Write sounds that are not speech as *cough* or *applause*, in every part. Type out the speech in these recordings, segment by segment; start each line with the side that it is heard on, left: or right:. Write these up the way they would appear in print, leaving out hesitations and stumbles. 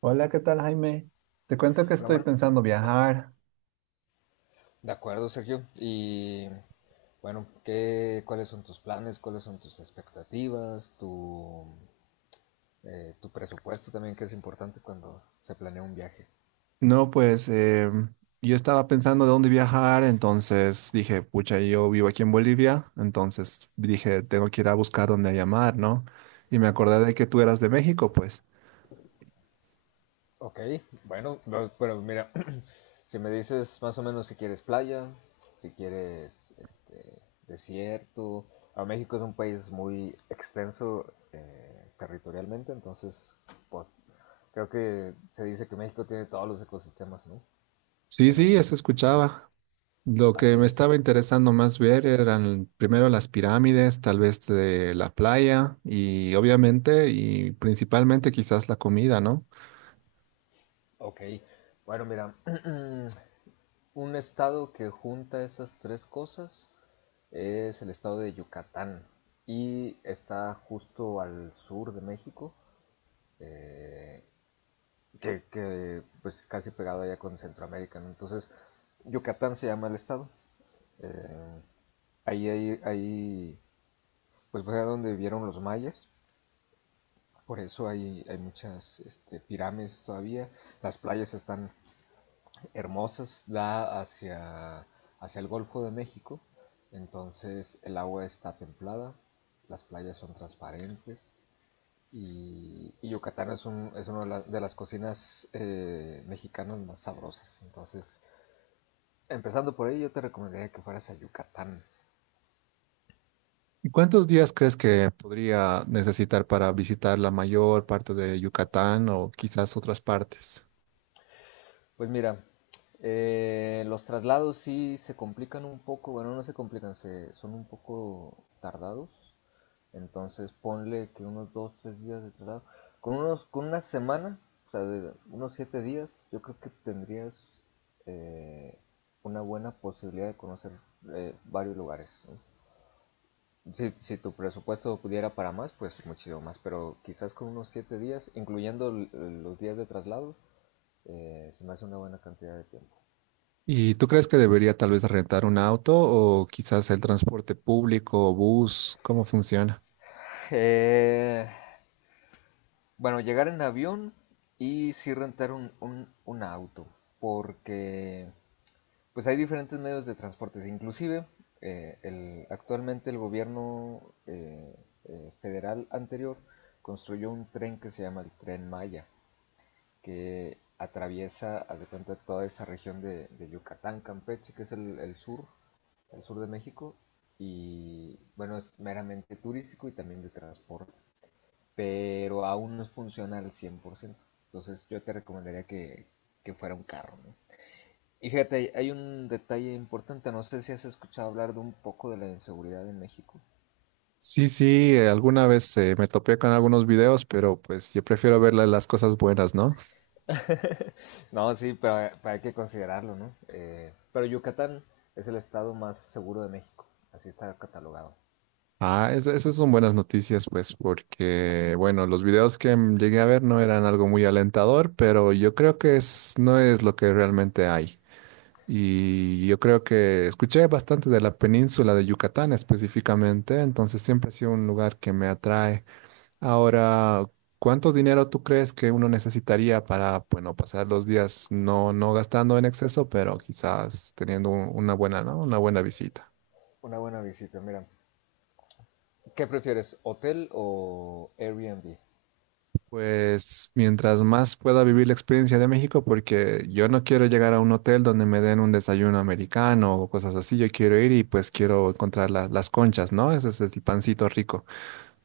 right: Hola, ¿qué tal, Jaime? Te cuento que
left: Hola,
right: estoy
left: bueno,
right: pensando viajar.
left: de acuerdo, Sergio. Y bueno, ¿Cuáles son tus planes? ¿Cuáles son tus expectativas? Tu presupuesto también, que es importante cuando se planea un viaje.
right: No, pues yo estaba pensando de dónde viajar, entonces dije, pucha, yo vivo aquí en Bolivia, entonces dije, tengo que ir a buscar dónde llamar, ¿no? Y me acordé de que tú eras de México, pues.
left: Ok, bueno, no, pero mira, *clears throat* si me dices más o menos si quieres playa, si quieres desierto. A México es un país muy extenso territorialmente, entonces po- creo que se dice que México tiene todos los ecosistemas, ¿no?
right: Sí,
left: En
right: sí,
left: un
right: eso
left: solo.
right: escuchaba. Lo que
left: Así
right: me
left: es.
right: estaba interesando más ver eran primero las pirámides, tal vez de la playa y obviamente y principalmente quizás la comida, ¿no?
left: Ok. Bueno, mira, *clears throat* un estado que junta esas tres cosas es el estado de Yucatán y está justo al sur de México, eh, pues casi pegado allá con Centroamérica, ¿no? Entonces, Yucatán se llama el estado. Eh, ahí, pues fue donde vivieron los mayas, por eso hay muchas pirámides todavía, las playas están hermosas, da hacia el Golfo de México, entonces el agua está templada, las playas son transparentes y Yucatán es, es una de las cocinas mexicanas más sabrosas. Entonces, empezando por ahí, yo te recomendaría que fueras a Yucatán.
right: ¿Y cuántos días crees que podría necesitar para visitar la mayor parte de Yucatán o quizás otras partes?
left: Pues mira, los traslados sí se complican un poco, bueno, no se complican, son un poco tardados. Entonces ponle que unos dos, tres días de traslado. Con una semana, o sea, de unos 7 días, yo creo que tendrías eh, una buena posibilidad de conocer varios lugares, ¿no? Si tu presupuesto pudiera para más, pues muchísimo más, pero quizás con unos 7 días, incluyendo los días de traslado, se me hace una buena cantidad de tiempo.
right: ¿Y tú crees que debería tal vez rentar un auto o quizás el transporte público o bus? ¿Cómo funciona?
left: Eh, bueno, llegar en avión y sí rentar un auto, porque pues hay diferentes medios de transportes, inclusive actualmente el gobierno federal anterior construyó un tren que se llama el tren Maya, que atraviesa, haz de cuenta, toda esa región de Yucatán, Campeche, que es el sur de México, y bueno, es meramente turístico y también de transporte, pero aún no es funcional al 100%. Entonces yo te recomendaría que fuera un carro, ¿no? Y fíjate, hay un detalle importante, no sé si has escuchado hablar de un poco de la inseguridad en México.
right: Sí, sí, alguna vez me topé con algunos videos, pero pues yo prefiero ver las cosas buenas, ¿no?
left: *laughs* No, sí, pero hay que considerarlo, ¿no? Pero Yucatán es el estado más seguro de México, así está catalogado.
right: Ah, eso son buenas noticias, pues, porque, bueno, los videos que llegué a ver no eran algo muy alentador, pero yo creo que es, no es lo que realmente hay. Y yo creo que escuché bastante de la península de Yucatán específicamente, entonces siempre ha sido un lugar que me atrae. Ahora, ¿cuánto dinero tú crees que uno necesitaría para, bueno, pasar los días no, no gastando en exceso, pero quizás teniendo una buena, ¿no? Una buena visita?
left: Una buena visita, mira. ¿Qué prefieres, hotel o Airbnb?
right: Pues mientras más pueda vivir la experiencia de México, porque yo no quiero llegar a un hotel donde me den un desayuno americano o cosas así, yo quiero ir y pues quiero encontrar las conchas, ¿no? Ese es el pancito rico.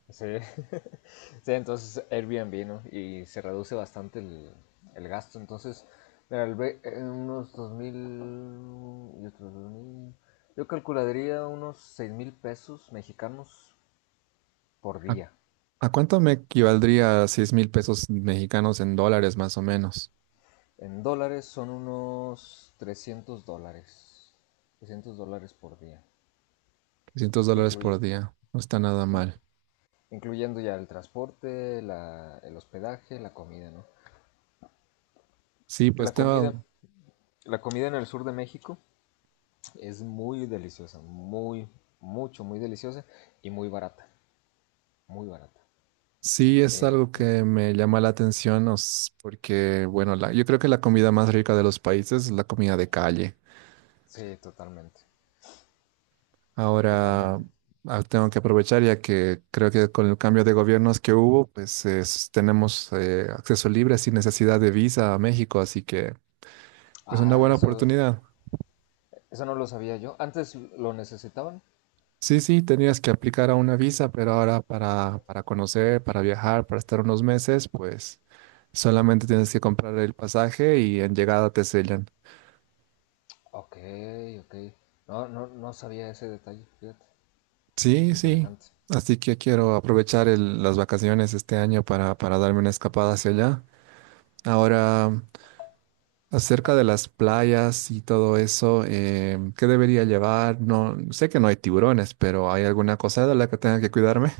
left: Sí. *laughs* Sí, entonces Airbnb, ¿no? Y se reduce bastante el gasto. Entonces, mira, unos 2.000 y otros dos mil. Yo calcularía unos 6.000 pesos mexicanos por día.
right: ¿A cuánto me equivaldría a 6 mil pesos mexicanos en dólares más o menos?
left: En dólares son unos 300 dólares. 300 dólares por día.
right: $300
left: Incluye,
right: por día. No está nada
left: in-
right: mal.
left: incluyendo ya el transporte, el hospedaje, la comida, ¿no?
right: Sí,
left: La comida, la comida en el sur de México es muy deliciosa, muy deliciosa y muy barata, muy barata.
right: sí es
left: Eh,
right: algo que me llama la atención porque, bueno, yo creo que la comida más rica de los países es la comida de calle.
left: sí, totalmente,
right: Ahora,
left: totalmente.
right: ah, tengo que aprovechar ya que creo que con el cambio de gobiernos que hubo, pues tenemos acceso libre sin necesidad de visa a México, así que es una
left: Ah,
right: buena
left: eso,
right: oportunidad.
left: eso no lo sabía yo. Antes lo necesitaban.
right: Sí, sí, tenías que aplicar a una visa, pero ahora para conocer, para viajar, para estar unos meses, pues solamente tienes que comprar el pasaje y en llegada te sellan.
left: Ok, ok. No, no, no sabía ese detalle, fíjate.
right: Sí, sí.
left: Interesante.
right: Así que quiero aprovechar las vacaciones este año para darme una escapada hacia allá. Ahora, acerca de las playas y todo eso, ¿qué debería llevar? No, sé que no hay tiburones, pero ¿hay alguna cosa de la que tenga que cuidarme?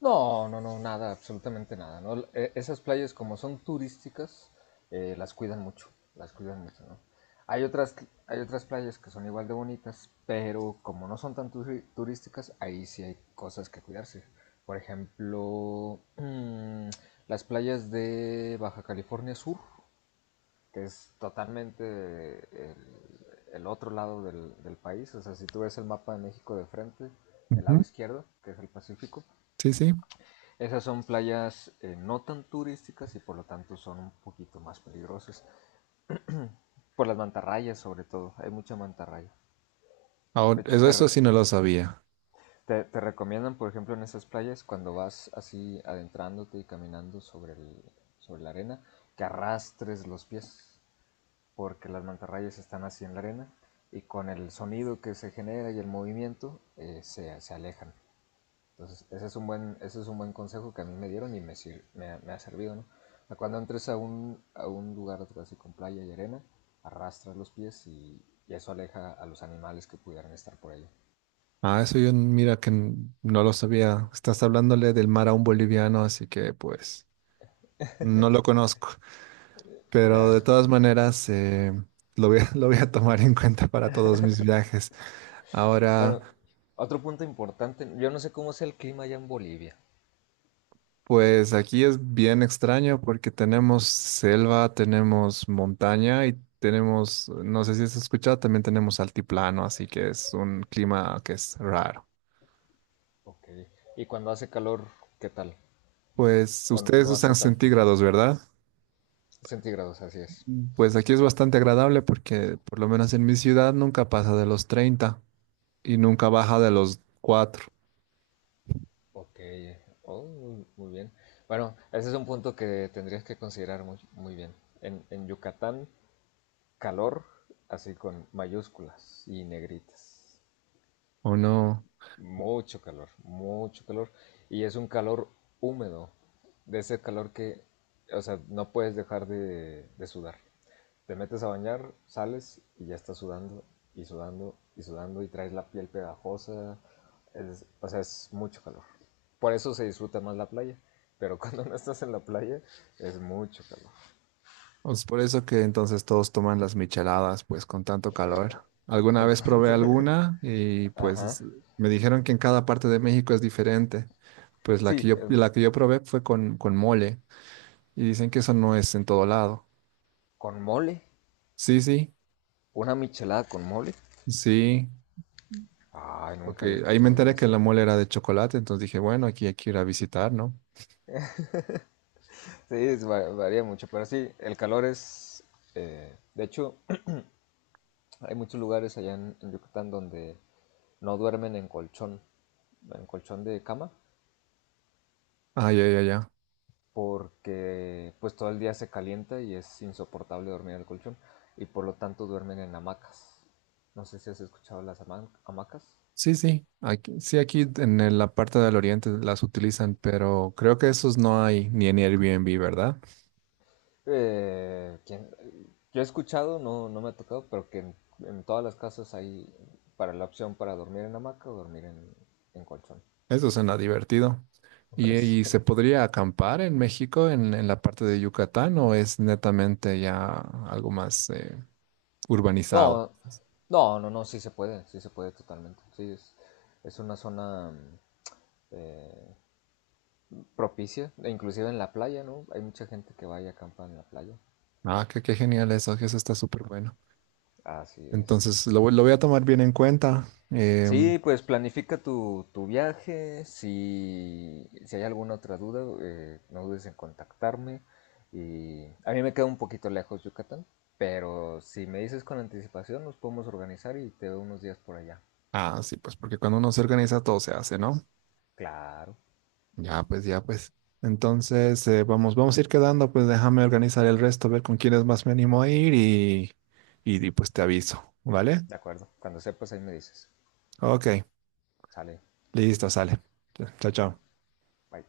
left: No, no, no, nada, absolutamente nada, ¿no? Esas playas como son turísticas, eh, las cuidan mucho, las cuidan mucho, ¿no? Hay otras, hay otras playas que son igual de bonitas, pero como no son tan turísticas, ahí sí hay cosas que cuidarse. Por ejemplo, *clears throat* las playas de Baja California Sur, que es totalmente el, el otro lado del país. O sea, si tú ves el mapa de México de frente, el
right: Ujú.
left: lado izquierdo, que es el Pacífico,
right: Sí, sí.
left: esas son playas no tan turísticas y por lo tanto son un poquito más peligrosas. Por las mantarrayas sobre todo, hay mucha mantarraya.
right: Ahora,
left: De hecho,
right: eso,
left: te,
right: eso sí no lo sabía.
left: te- te recomiendan, por ejemplo, en esas playas, cuando vas así adentrándote y caminando sobre la arena, que arrastres los pies, porque las mantarrayas están así en la arena y con el sonido que se genera y el movimiento se alejan. Entonces, ese es un buen consejo que a mí me dieron y me ha servido, ¿no? Cuando entres a un lugar así con playa y arena, arrastra los pies y eso aleja a los animales que pudieran estar por ahí.
right: Ah, eso yo, mira que no lo sabía. Estás hablándole del mar a un boliviano, así que pues no lo conozco. Pero
left: Ya.
right: de todas maneras, lo voy a, *laughs* lo voy a tomar en cuenta para todos mis viajes. Ahora,
left: Bueno, otro punto importante, yo no sé cómo sea el clima allá en Bolivia.
right: pues aquí es bien extraño porque tenemos selva, tenemos montaña y tenemos, no sé si has escuchado, también tenemos altiplano, así que es un clima que es raro.
left: Ok. Y cuando hace calor, ¿qué tal?
right: Pues
left: O
right: ustedes
left: no hace
right: usan
left: tanto.
right: centígrados, ¿verdad?
left: Centígrados, así es.
right: Pues aquí es bastante agradable porque por lo menos en mi ciudad nunca pasa de los 30 y nunca baja de los 4.
left: Ok. Oh, muy, muy bien. Bueno, ese es un punto que tendrías que considerar muy, muy bien. En Yucatán calor, así con mayúsculas y negritas.
right: ¿O no?
left: Mucho calor, mucho calor. Y es un calor húmedo, de ese calor que, o sea, no puedes dejar de sudar. Te metes a bañar, sales y ya estás sudando y sudando y sudando y traes la piel pegajosa. O sea, es mucho calor. Por eso se disfruta más la playa. Pero *laughs* cuando no estás en la playa, es mucho calor.
right: Pues por eso que entonces todos toman las micheladas, pues con tanto calor.
left: *laughs*
right: Alguna
left: Con
right: vez probé
left: tanto...
right: alguna y
left: Ajá.
right: pues me dijeron que en cada parte de México es diferente. Pues
left: Sí,
right: la que yo probé fue con mole y dicen que eso no es en todo lado.
left: con mole.
right: Sí, sí,
left: ¿Una michelada con mole?
right: sí,
left: Ay, nunca había
right: porque ahí me
left: escuchado yo
right: enteré que
left: eso.
right: la mole era de chocolate, entonces dije, bueno, aquí hay que ir a visitar, ¿no?
left: Sí, es varía mucho, pero sí, el calor es... de hecho, *clears throat* hay muchos lugares allá en Yucatán donde no duermen en colchón de cama,
right: Ah, ya, ya, ya.
left: porque pues todo el día se calienta y es insoportable dormir en el colchón, y por lo tanto duermen en hamacas. No sé si has escuchado las hamacas.
right: Sí, sí, aquí en el- la parte del oriente las utilizan, pero creo que esos no hay ni en Airbnb, ¿verdad?
left: ¿Quién? Yo he escuchado, no, no me ha tocado, pero que en todas las casas hay para la opción para dormir en hamaca o dormir en colchón.
right: Eso suena divertido. Y
left: *laughs*
right: se
left: Sí.
right: podría acampar en México, en la parte de Yucatán, o es netamente ya algo más urbanizado?
left: No, no, no, no, sí se puede totalmente. Sí, es una zona eh, propicia, e inclusive en la playa, ¿no? Hay mucha gente que va y acampa en la playa.
right: Ah, qué, qué genial eso, que eso está súper bueno.
left: Así es.
right: Entonces, lo voy a tomar bien en cuenta. Em,
left: Sí, pues planifica tu viaje. Si hay alguna otra duda, no dudes en contactarme. Y a mí me queda un poquito lejos Yucatán, pero si me dices con anticipación, nos podemos organizar y te veo unos días por allá.
right: ah, sí, pues porque cuando uno se organiza, todo se hace, ¿no?
left: Claro,
right: Ya, pues, ya, pues. Entonces, vamos, vamos a ir quedando, pues déjame organizar el resto, ver con quiénes más me animo a ir y pues te aviso, ¿vale?
left: de acuerdo. Cuando sepas, ahí me dices.
right: Ok,
left: Sale,
right: listo, sale. Chao, chao.
left: bye.